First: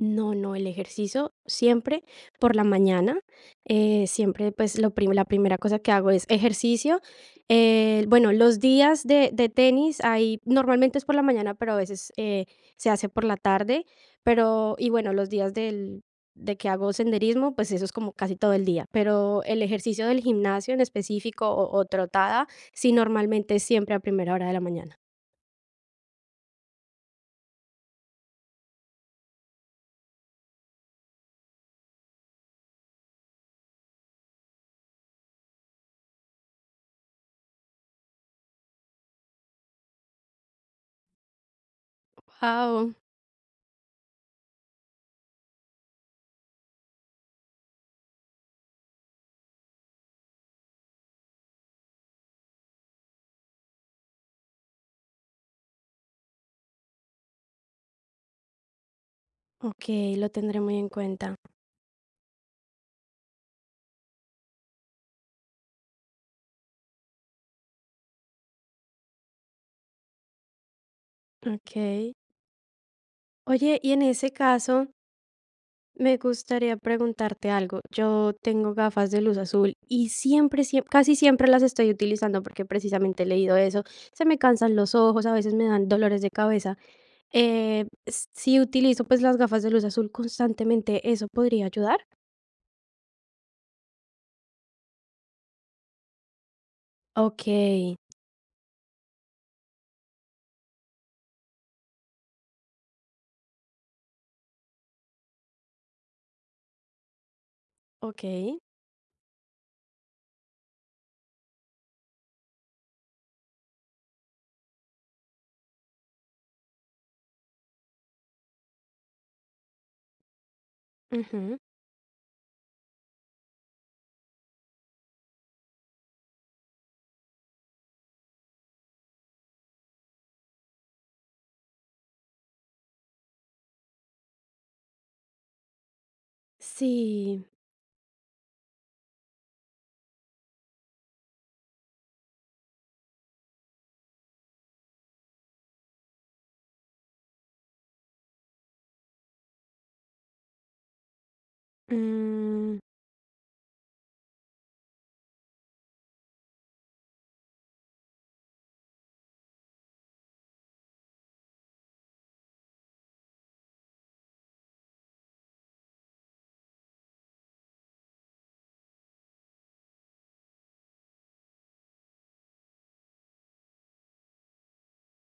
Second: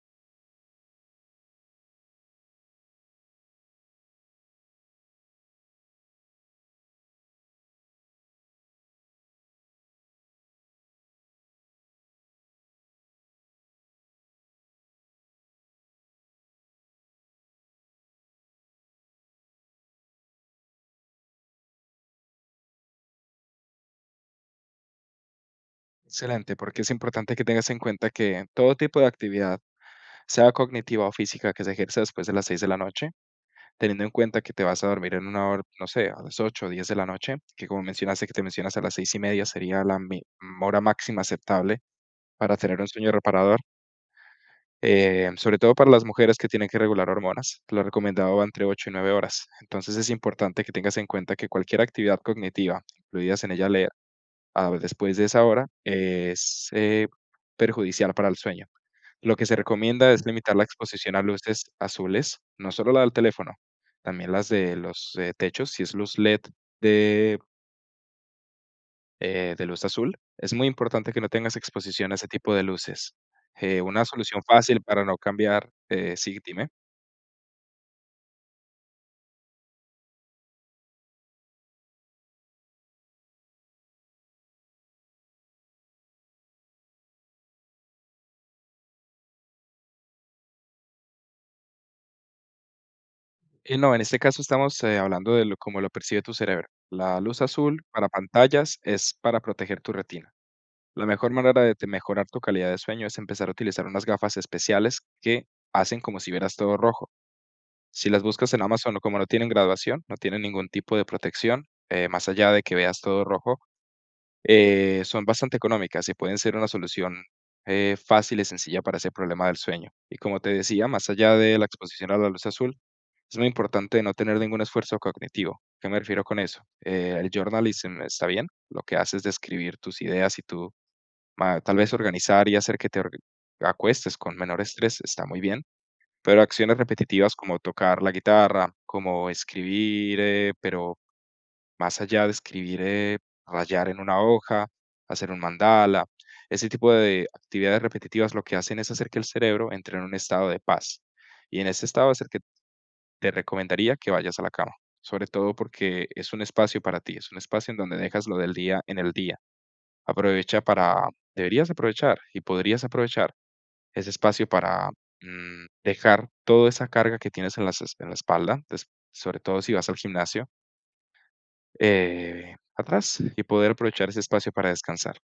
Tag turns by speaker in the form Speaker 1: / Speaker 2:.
Speaker 1: No, no, el ejercicio siempre por la mañana, eh, siempre, pues, lo prim la primera cosa que hago es ejercicio. El bueno, los días de de tenis ahí normalmente es por la mañana, pero a veces, eh, se hace por la tarde, pero y bueno, los días del de que hago senderismo, pues eso es como casi todo el día, pero el ejercicio del gimnasio en específico o o trotada, sí normalmente es siempre a primera hora de la mañana.
Speaker 2: Excelente, porque es importante que tengas en cuenta que todo tipo de actividad, sea cognitiva o física, que se ejerce después de las 6 de la noche, teniendo en cuenta que te vas a dormir en una hora, no sé, a las 8 o 10 de la noche, que como mencionaste, que te mencionas a las 6:30 sería la me mm, hora máxima aceptable para tener un
Speaker 1: Au
Speaker 2: sueño reparador. Eh, sobre todo para las mujeres que tienen que regular hormonas, lo recomendado va entre 8 y 9 horas. Entonces es importante que tengas en cuenta que cualquier actividad cognitiva, incluidas en ella leer, a la vez después de esa hora es, eh, perjudicial para el sueño. Lo que se recomienda
Speaker 1: Okey,
Speaker 2: es
Speaker 1: lo
Speaker 2: limitar
Speaker 1: tendré
Speaker 2: la
Speaker 1: muy en
Speaker 2: exposición a
Speaker 1: cuenta.
Speaker 2: luces azules, no solo la del teléfono, también las de los techos, si es luz LED de eh, de luz azul, es muy importante que no tengas exposición
Speaker 1: Okey.
Speaker 2: a ese tipo de luces,
Speaker 1: Oye,
Speaker 2: eh,
Speaker 1: y en
Speaker 2: una
Speaker 1: ese
Speaker 2: solución fácil
Speaker 1: caso
Speaker 2: para no cambiar eh
Speaker 1: me
Speaker 2: sí, dime.
Speaker 1: gustaría preguntarte algo. Yo tengo gafas de luz azul y siempre, siem casi siempre las estoy utilizando, porque precisamente he leído eso, se me cansan los ojos, a veces me dan dolores de cabeza. Eh, s si utilizo, pues, las gafas de luz azul constantemente, ¿eso podría ayudar?
Speaker 2: Y no, en este caso estamos, eh, hablando de lo como lo percibe tu cerebro. La luz azul
Speaker 1: Okey.
Speaker 2: para pantallas es para proteger tu retina. La mejor manera de mejorar tu calidad de sueño es empezar a utilizar unas gafas especiales que hacen como si vieras todo rojo. Si las buscas
Speaker 1: Okey.
Speaker 2: en Amazon, como no tienen graduación, no tienen ningún tipo de protección, eh, más allá de que veas todo rojo, eh, son bastante económicas y pueden ser una solución, eh, fácil y sencilla para ese problema del sueño. Y, como te decía, más allá
Speaker 1: Ujú.
Speaker 2: de la exposición a la luz azul, es muy importante no tener ningún esfuerzo cognitivo. ¿A qué me refiero con eso? El journalism, esta bien, lo que haces de escribir tus ideas y tu ma tal vez organizar y hacer que te org acuestes con menor estrés está muy bien, pero acciones repetitivas
Speaker 1: Sí.
Speaker 2: como tocar la guitarra, como escribir, eh, pero, más allá de escribir, eh, rayar en una hoja, hacer un mandala, ese tipo de actividades repetitivas lo que hacen es hacer que el cerebro entre en un estado de paz y en ese estado es el que t
Speaker 1: Mm.
Speaker 2: te recomendaría que vayas a la cama, sobre todo porque es un espacio para ti, es un espacio en donde dejas lo del día en el día. Aprovecha para deberías aprovechar y podrías aprovechar ese espacio para, mm, dejar toda esa carga que tienes en las en la espalda, tes sobre todo si vas al gimnasio eh, atrás y poder aprovechar ese espacio para descansar.